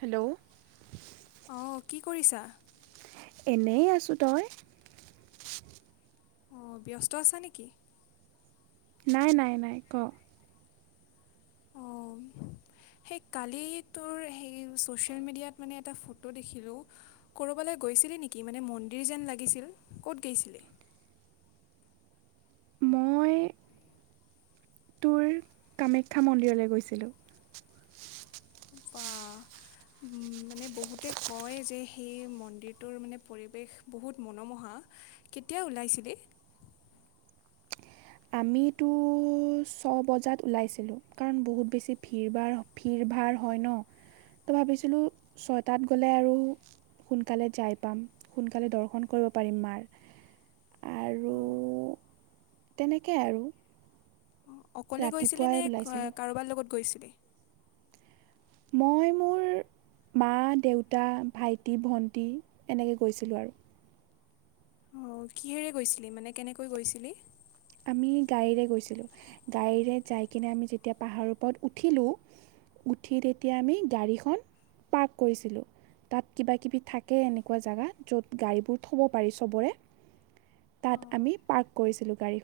Hello অ কি কৰিছা? এনেই আছো, তই? অঁ ব্যস্ত আছা নেকি? নাই নাই নাই ক? অঁ সেই কালি তোৰ সেই ছ'চিয়েল মিডিয়াত মানে এটা ফটো দেখিলোঁ। ক'ৰবালৈ গৈছিলি নেকি মানে মন্দিৰ যেন লাগিছিল, ক'ত গৈছিলি? মই তোৰ কামাখ্যা মন্দিৰলৈ গৈছিলোঁ। বাহ মানে বহুতে কয় যে সেই মন্দিৰটোৰ মানে পৰিৱেশ বহুত মনোমোহা। কেতিয়া ওলাইছিলি? আমিতো ছ বজাত ওলাইছিলোঁ কাৰণ বহুত বেছি ভিৰ ভাৰ ভিৰ ভাৰ হয় ন তো ভাবিছিলোঁ ছয়টাত গ'লে আৰু সোনকালে যাই পাম সোনকালে দৰ্শন কৰিব পাৰিম মাৰ। অ তেনেকে আৰু অঁ, অকলে গৈছিলে ৰাতিপুৱাই নে ওলাইছিলোঁ কাৰোবাৰ লগত গৈছিলি? মই মোৰ মা দেউতা ভাইটি ভণ্টি এনেকে গৈছিলোঁ আৰু। অঁ কিহেৰে গৈছিলি মানে, কেনেকৈ গৈছিলি? আমি গাড়ীৰে গৈছিলোঁ, গাড়ীৰে যাই কিনে আমি যেতিয়া পাহাৰৰ ওপৰত উঠিলোঁ উঠি তেতিয়া আমি গাড়ীখন পাৰ্ক কৰিছিলোঁ। তাত কিবা কিবি থাকে এনেকুৱা জেগা য'ত গাড়ীবোৰ থ'ব পাৰি চবৰে তাত অঁ আমি পাৰ্ক কৰিছিলোঁ গাড়ী।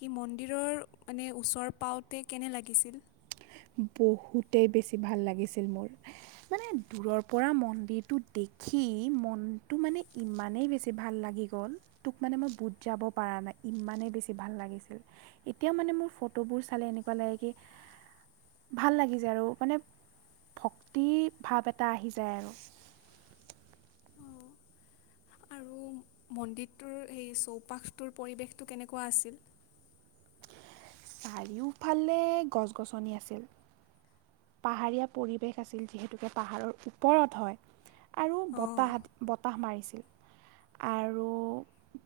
কি মন্দিৰৰ মানে ওচৰ পাওঁতে কেনে লাগিছিল? বহুতেই বেছি ভাল লাগিছিল মোৰ। মানে দূৰৰ পৰা মন্দিৰটো দেখি মনটো মানে ইমানেই বেছি বেছি ভাল লাগি গ'ল, তোক মানে মই বুজাব পৰা নাই ইমানেই বেছি ভাল লাগিছিল। এতিয়া মানে মোৰ ফটোবোৰ চালে এনেকুৱা লাগে কি ভাল লাগি যায় আৰু মানে ভক্তি ভাৱ এটা আহি যায় আৰু। অঁ আৰু মন্দিৰটোৰ সেই চৌপাশটোৰ পৰিৱেশটো কেনেকুৱা আছিল? চাৰিওফালে গছ গছনি আছিল। পাহাৰীয়া পৰিৱেশ আছিল যিহেতুকে পাহাৰৰ ওপৰত হয়। আৰু অঁ বতাহ বতাহ মাৰিছিল আৰু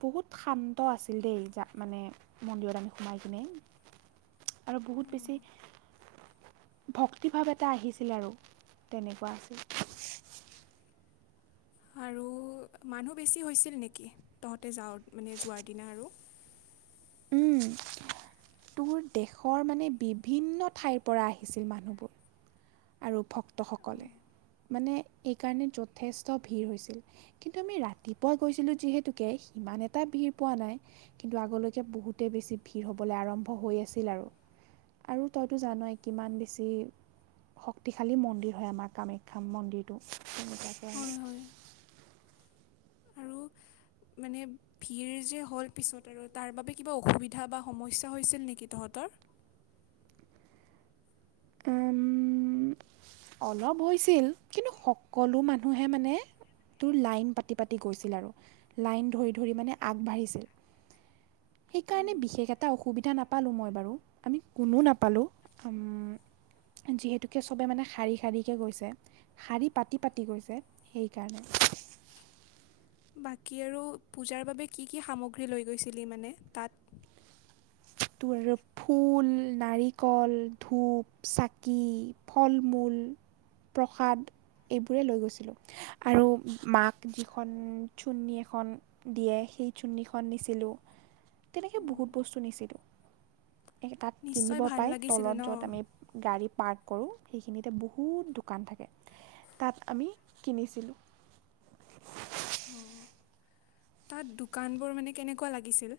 বহুত শান্ত আছিল দেই যাক মানে মন্দিৰত আমি সোমাই কিনে আৰু বহুত বেছি ভক্তিভাৱ এটা আহিছিল আৰু তেনেকুৱা আছিল। আৰু মানুহ বেছি হৈছিল নেকি, তহঁতে যাওঁ মানে যোৱাৰ দিনা আৰু। উম তোৰ দেশৰ মানে বিভিন্ন ঠাইৰ পৰা আহিছিল মানুহবোৰ। আৰু ভক্তসকলে মানে এইকাৰণে যথেষ্ট ভিৰ হৈছিল। কিন্তু আমি ৰাতিপুৱা গৈছিলো যিহেতুকে সিমান এটা ভিৰ পোৱা নাই। কিন্তু আগলৈকে বহুতে বেছি ভিৰ হবলৈ আৰম্ভ হৈ আছিল আৰু। আৰু তইতো জানই কিমান বেছি শক্তিশালী মন্দিৰ হয়, আমাৰ কামাখ্যা মন্দিৰটো, তেনেকুৱাকে হয় আৰু। হয় আৰু মানে ভিৰ যে হ'ল পিছত আৰু, তাৰ বাবে কিবা অসুবিধা বা সমস্যা হৈছিল নেকি তহঁতৰ? উম', অলপ হৈছিল, কিন্তু সকলো মানুহে মানে তোৰ লাইন পাতি পাতি গৈছিল আৰু, লাইন ধৰি ধৰি মানে আগবাঢ়িছিল। সেইকাৰণে বিশেষ এটা অসুবিধা নাপালোঁ মই বাৰু, আমি কোনো নাপালোঁ। উম। যিহেতুকে চবে মানে শাৰী শাৰীকৈ গৈছে, শাৰী পাতি পাতি গৈছে সেইকাৰণে। বাকী আৰু পূজাৰ বাবে কি কি সামগ্ৰী লৈ গৈছিলি, মানে তাত। তোৰ আৰু ফুল, নাৰিকল, ধূপ, চাকি ফল মূল, প্ৰসাদ এইবোৰে লৈ গৈছিলোঁ। আৰু মাক যিখন চুৰ্নি এখন দিয়ে, সেই চুৰ্নিখন নিছিলোঁ, তেনেকে বহুত বস্তু নিছিলো। তাত নিশ্চয় কিনিব ভাল পায়, লাগিছিল তলত য'ত আমি ন গাড়ী পাৰ্ক কৰোঁ, সেইখিনিতে বহুত দোকান থাকে। তাত আমি কিনিছিলোঁ। উম', তাত দোকান বোৰ মানে কেনেকুৱা লাগিছিল?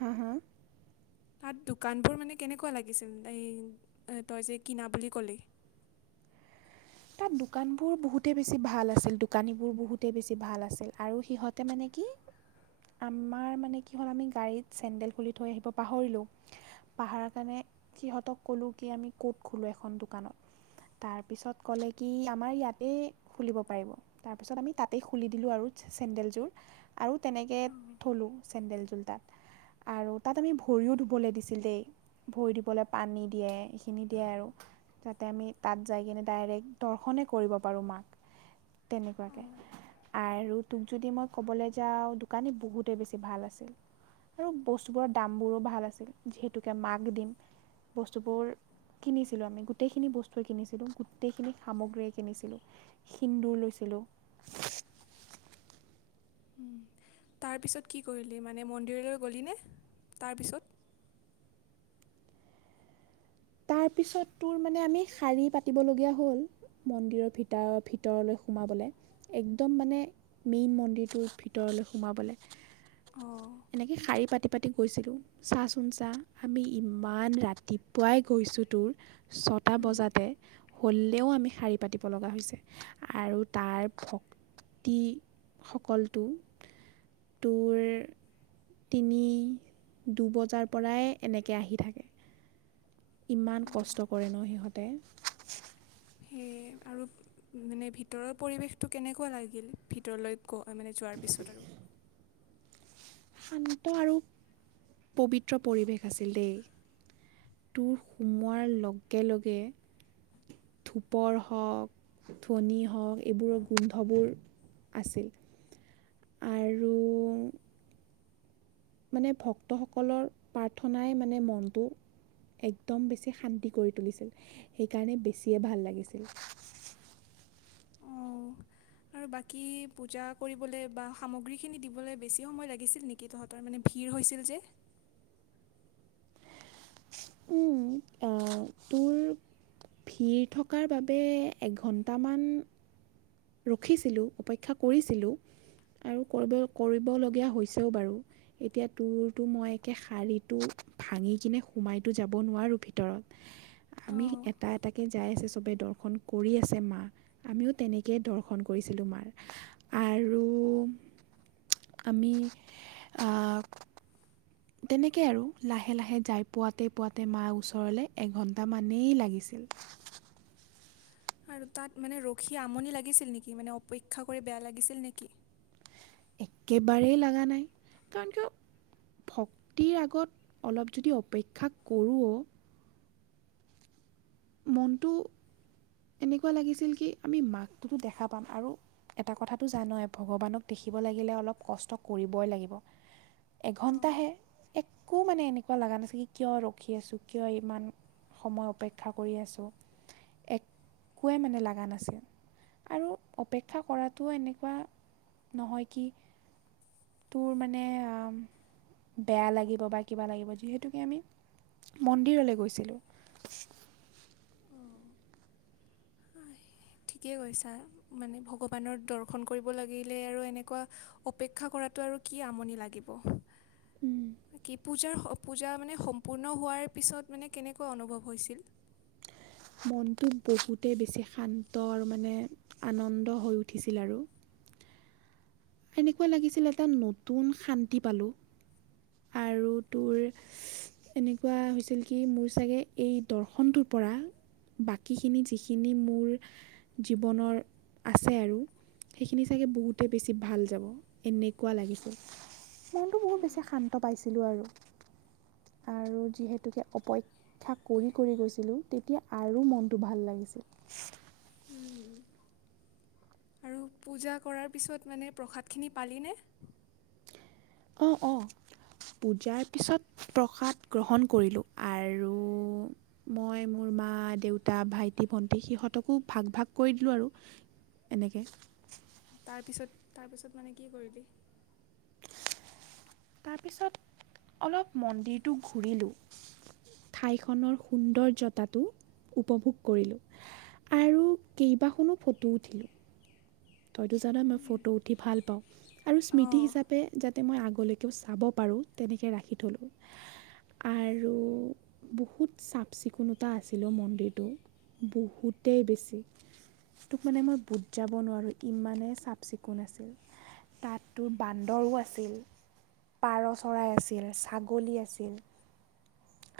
হা? হা? তাত দোকানবোৰ মানে কেনেকুৱা লাগিছিল? এই তই যে কিনা বুলি ক'লি। তাত দোকানবোৰ বহুতেই বেছি ভাল আছিল, দোকানীবোৰ বহুতেই বেছি ভাল আছিল, আৰু সিহঁতে মানে কি আমাৰ মানে কি হ'ল আমি গাড়ীত চেণ্ডেল খুলি থৈ আহিব পাহৰিলোঁ। পাহাৰা কাৰণে সিহঁতক ক'লো কি আমি ক'ত খোলো এখন দোকানত? তাৰ পিছত ক'লে কি আমাৰ ইয়াতে খুলিব পাৰিব, তাৰপিছত আমি তাতেই খুলি দিলোঁ আৰু চেনডেলযোৰ। আৰু তেনেকে থলো, চেডেলজোৰ তাত। আৰু তাত আমি ভৰিও ধুবলৈ দিছিল দেই, ভৰি দিবলৈ পানী দিয়ে সেইখিনি দিয়ে আৰু। যাতে আমি তাত যাই কিনে ডাইৰেক্ট দৰ্শনে কৰিব পাৰোঁ মাক, তেনেকুৱাকে। আৰু তোক যদি মই ক'বলৈ যাওঁ, দোকানী বহুতে বেছি ভাল আছিল। আৰু বস্তুবোৰৰ দাম বোৰো ভাল আছিল, যিহেতুকে মাক দিম। বস্তুবোৰ কিনিছিলোঁ আমি, গোটেইখিনি বস্তুৱে কিনিছিলোঁ। গোটেইখিনি সামগ্ৰীয়ে কিনিছিলোঁ, সিন্দুৰ লৈছিলোঁ। তাৰপিছত কি কৰিলি মানে? মন্দিৰলৈ গ'লিনে তাৰপিছত? তাৰপিছত তোৰ মানে আমি শাৰী পাতিবলগীয়া হ'ল। মন্দিৰৰ ভিত ভিতৰলৈ সোমাবলৈ। একদম মানে মেইন মন্দিৰটোৰ ভিতৰলৈ সোমাবলৈ। অঁ এনেকে শাৰী পাতি শাৰি পাতি গৈছিল, চা চোন চা, আমি ইমান ৰাতিপুৱাই গৈছোঁ তোৰ, ছয়টা বজাতে। হ'লেও আমি শাৰী পাতিব লগা হৈছে, আৰু তাৰ ভ তি সকলটো [inaudible] তিনি দুবজাৰ পৰাই এনেকৈ আহি থাকে। ইমান কষ্ট কৰে ন সিহঁতে? সেয়ে, আৰু মানে ভিতৰৰ পৰিৱেশটো কেনেকুৱা লাগিল, ভিতৰলৈ গ মানে যোৱাৰ পিছত আৰু। শান্ত আৰু, পবিত্ৰ পৰিৱেশ আছিল দেই। তোৰ সোমোৱাৰ লগে লগে ধোপৰ হওঁক, ধোনি হওঁক এইবোৰৰ গোন্ধবোৰ আছিল, আৰু মানে ভক্তসকলৰ প্ৰাৰ্থনাই মানে মনটো একদম বেছি শান্তি কৰি তুলিছিল, সেইকাৰণে বেছিয়ে ভাল লাগিছিল। অঁ আৰু বাকী পূজা কৰিবলৈ বা সামগ্ৰীখিনি দিবলৈ বেছি সময় লাগিছিল নেকি কি তহঁতৰ মানে ভিৰ হৈছিল যে। উম, আহ তোৰ ভিৰ থকাৰ বাবে একঘণ্টামান ৰখিছিলোঁ, অপেক্ষা কৰিছিলোঁ, আৰু কৰিব কৰিবলগীয়া হৈছেও বাৰু। এতিয়া তোৰতো, মই একে শাৰীটো ভাঙি কিনে সোমাইতো যাব নোৱাৰোঁ ভিতৰত। আমি অঁ এটা এটাকে যাই আছে চবে দৰ্শন কৰি আছে, মা আমিও তেনেকে ে দৰ্শন কৰিছিলোঁ, আৰু আমি, আহ তেনেকে আৰু লাহে, লাহে যাই পোৱাতে, পোৱাতে মাৰ ওচৰলে এঘণ্টামানেই লাগিছিল। আৰু তাত মানে ৰখি আমনি লাগিছিল নেকি, মানে অপেক্ষা কৰি বেয়া লাগিছিল নেকি। একেবাৰেই লগা নাই, কাৰণ ভক্তিৰ আগত, অলপ যদি অপেক্ষা কৰোঁ মনটো, এনেকুৱা লাগিছিল কি আমি মাকটোতো দেখা পাম আৰু এটা কথাটো জানয়ে ভগৱানক দেখিব লাগিলে অলপ কষ্ট কৰিবই লাগিব। অঁ এঘণ্টাহে, একো মানে এনেকুৱা লগা নাছিল কি কিয় ৰখি আছোঁ, কিয় ইমান সময় অপেক্ষা কৰি আছোঁ, একোৱেই মানে লগা নাছিল। আৰু অপেক্ষা কৰাটোও এনেকুৱা, নহয় কি তোৰ মানে, বেয়া লাগিব বা কিবা লাগিব যিহেতুকে আমি মন্দিৰলৈ গৈছিলোঁ। ঠিকেই কৈছা, মানে ভগৱানৰ দৰ্শন কৰিব লাগিলে আৰু এনেকুৱা অপেক্ষা কৰাতো আৰু কি আমনি লাগিব, কি পূজাৰ পূজা মানে সম্পূৰ্ণ হোৱাৰ পিছত মানে কেনেকৈ অনুভৱ হৈছিল? মনটো বহুতেই বেছি শান্ত আৰু মানে, আনন্দ হৈ উঠিছিল আৰু। এনেকুৱা লাগিছিল এটা নতুন শান্তি পালোঁ, আৰু তোৰ এনেকুৱা হৈছিল কি মোৰ চাগে এই দৰ্শনটোৰ পৰা বাকীখিনি যিখিনি মোৰ জীৱনৰ, আছে আৰু, সেইখিনি চাগে বহুতে বেছি ভাল যাব, এনেকুৱা লাগিছিল, মনটো বহুত বেছি শান্ত পাইছিলোঁ আৰু। আৰু যিহেতুকে অপ ক্ষা কৰি, কৰি গৈছিলোঁ তেতিয়া আৰু মনটো ভাল লাগিছিল। আৰু পূজা কৰাৰ পিছত মানে, প্ৰসাদখিনি পালিনে? অ', অ'। পূজাৰ পিছত প্ৰসাদ গ্ৰহণ কৰিলোঁ, আৰু মই মোৰ মা, দেউতা, ভাইটি, ভন্টি সিহঁতকো ভাগ ভাগ কৰি দিলোঁ আৰু। [unintelligible] তাৰপিছত, তাৰপিছত মানে কি কৰিলি? তাৰপিছত অলপ মন্দিৰটো ঘূৰিলোঁ ঠাইখনৰ সুন্দৰ্যতাটো উপভোগ কৰিলোঁ। আৰু কেইবাখনো ফটো উঠিলোঁ। তইতো জানই মই ফটো উঠি ভাল পাওঁ, আৰু স্মৃতি অঁ হিচাপে পে যাতে মই আগলৈকেও চাব পাৰোঁ তেনেকৈ ৰাখি থলো। আৰু বহুত চাফ চিকুণতা আছিল অ' মন্দিৰটো। বহুতেই বেছি! তোক মানে মই বুজাব নোৱাৰোঁ। কিমানে চাফ-চিকুণ আছিল। তাত তোৰ বান্দৰো আছিল। পাৰ চৰাই আছিল, ছাগলী আছিল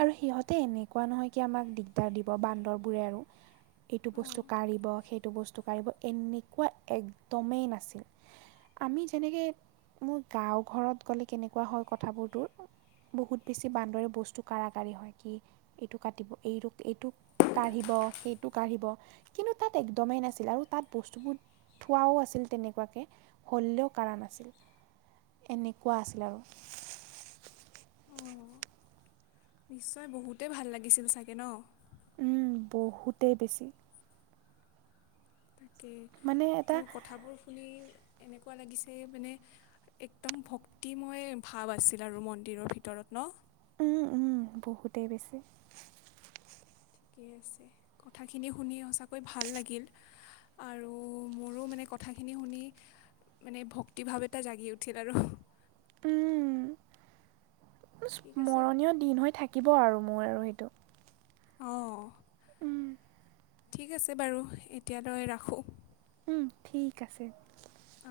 আৰু সিহঁতে এনেকুৱা নহয় কি আমাক দিগদাৰ দিব, বান্দৰবোৰে আৰু। এইটো অঁ বস্তু কাঢ়িব, সেইটো বস্তু কাঢ়িব এনেকুৱা একদমেই নাছিল। আমি যেনেকে মোৰ গাঁও ঘৰত গ'লে কেনেকুৱা হয় কথাবোৰ তোৰ বহুত বেছি বান্দৰে বস্তু কাঢ়া-কাঢ়ি হয় কি এইটো কাটিব হইটো-এইটোক কাঢ়িব সেইটো, কাঢ়িব কিন্তু তাত একদমেই নাছিল আৰু তাত বস্তুবোৰ থোৱাও আছিল তেনেকুৱাকে হ'লেও কাঢ়া নাছিল। এনেকুৱা আছিল আৰু। অঁ নিশ্চয় বহুতেই ভাল লাগিছিল চাগে ন? উম, বহুতেই বেছি! তাকেই, মানে তোৰ এটা কথাবোৰ শুনি এনেকুৱা লাগিছে মানে একদম ভক্তিময় ভাৱ আছিল আৰু মন্দিৰৰ ভিতৰত ন? উম, উম, বহুতেই বেছি। ঠিকেই আছে। কথাখিনি শুনি সঁচাকৈ ভাল লাগিল। আৰু মোৰো মানে কথাখিনি শুনি মানে ভক্তিভাৱ এটা জাগি উঠিল আৰু। উম, ঠিক আছে স্মৰণীয় দিন হৈ থাকিব আৰু মোৰ আৰু হেইটো। অ'। ঠিক আছে বাৰু, এতিয়া দৰে ৰাখোঁ। উম, ঠিক আছে। অ'।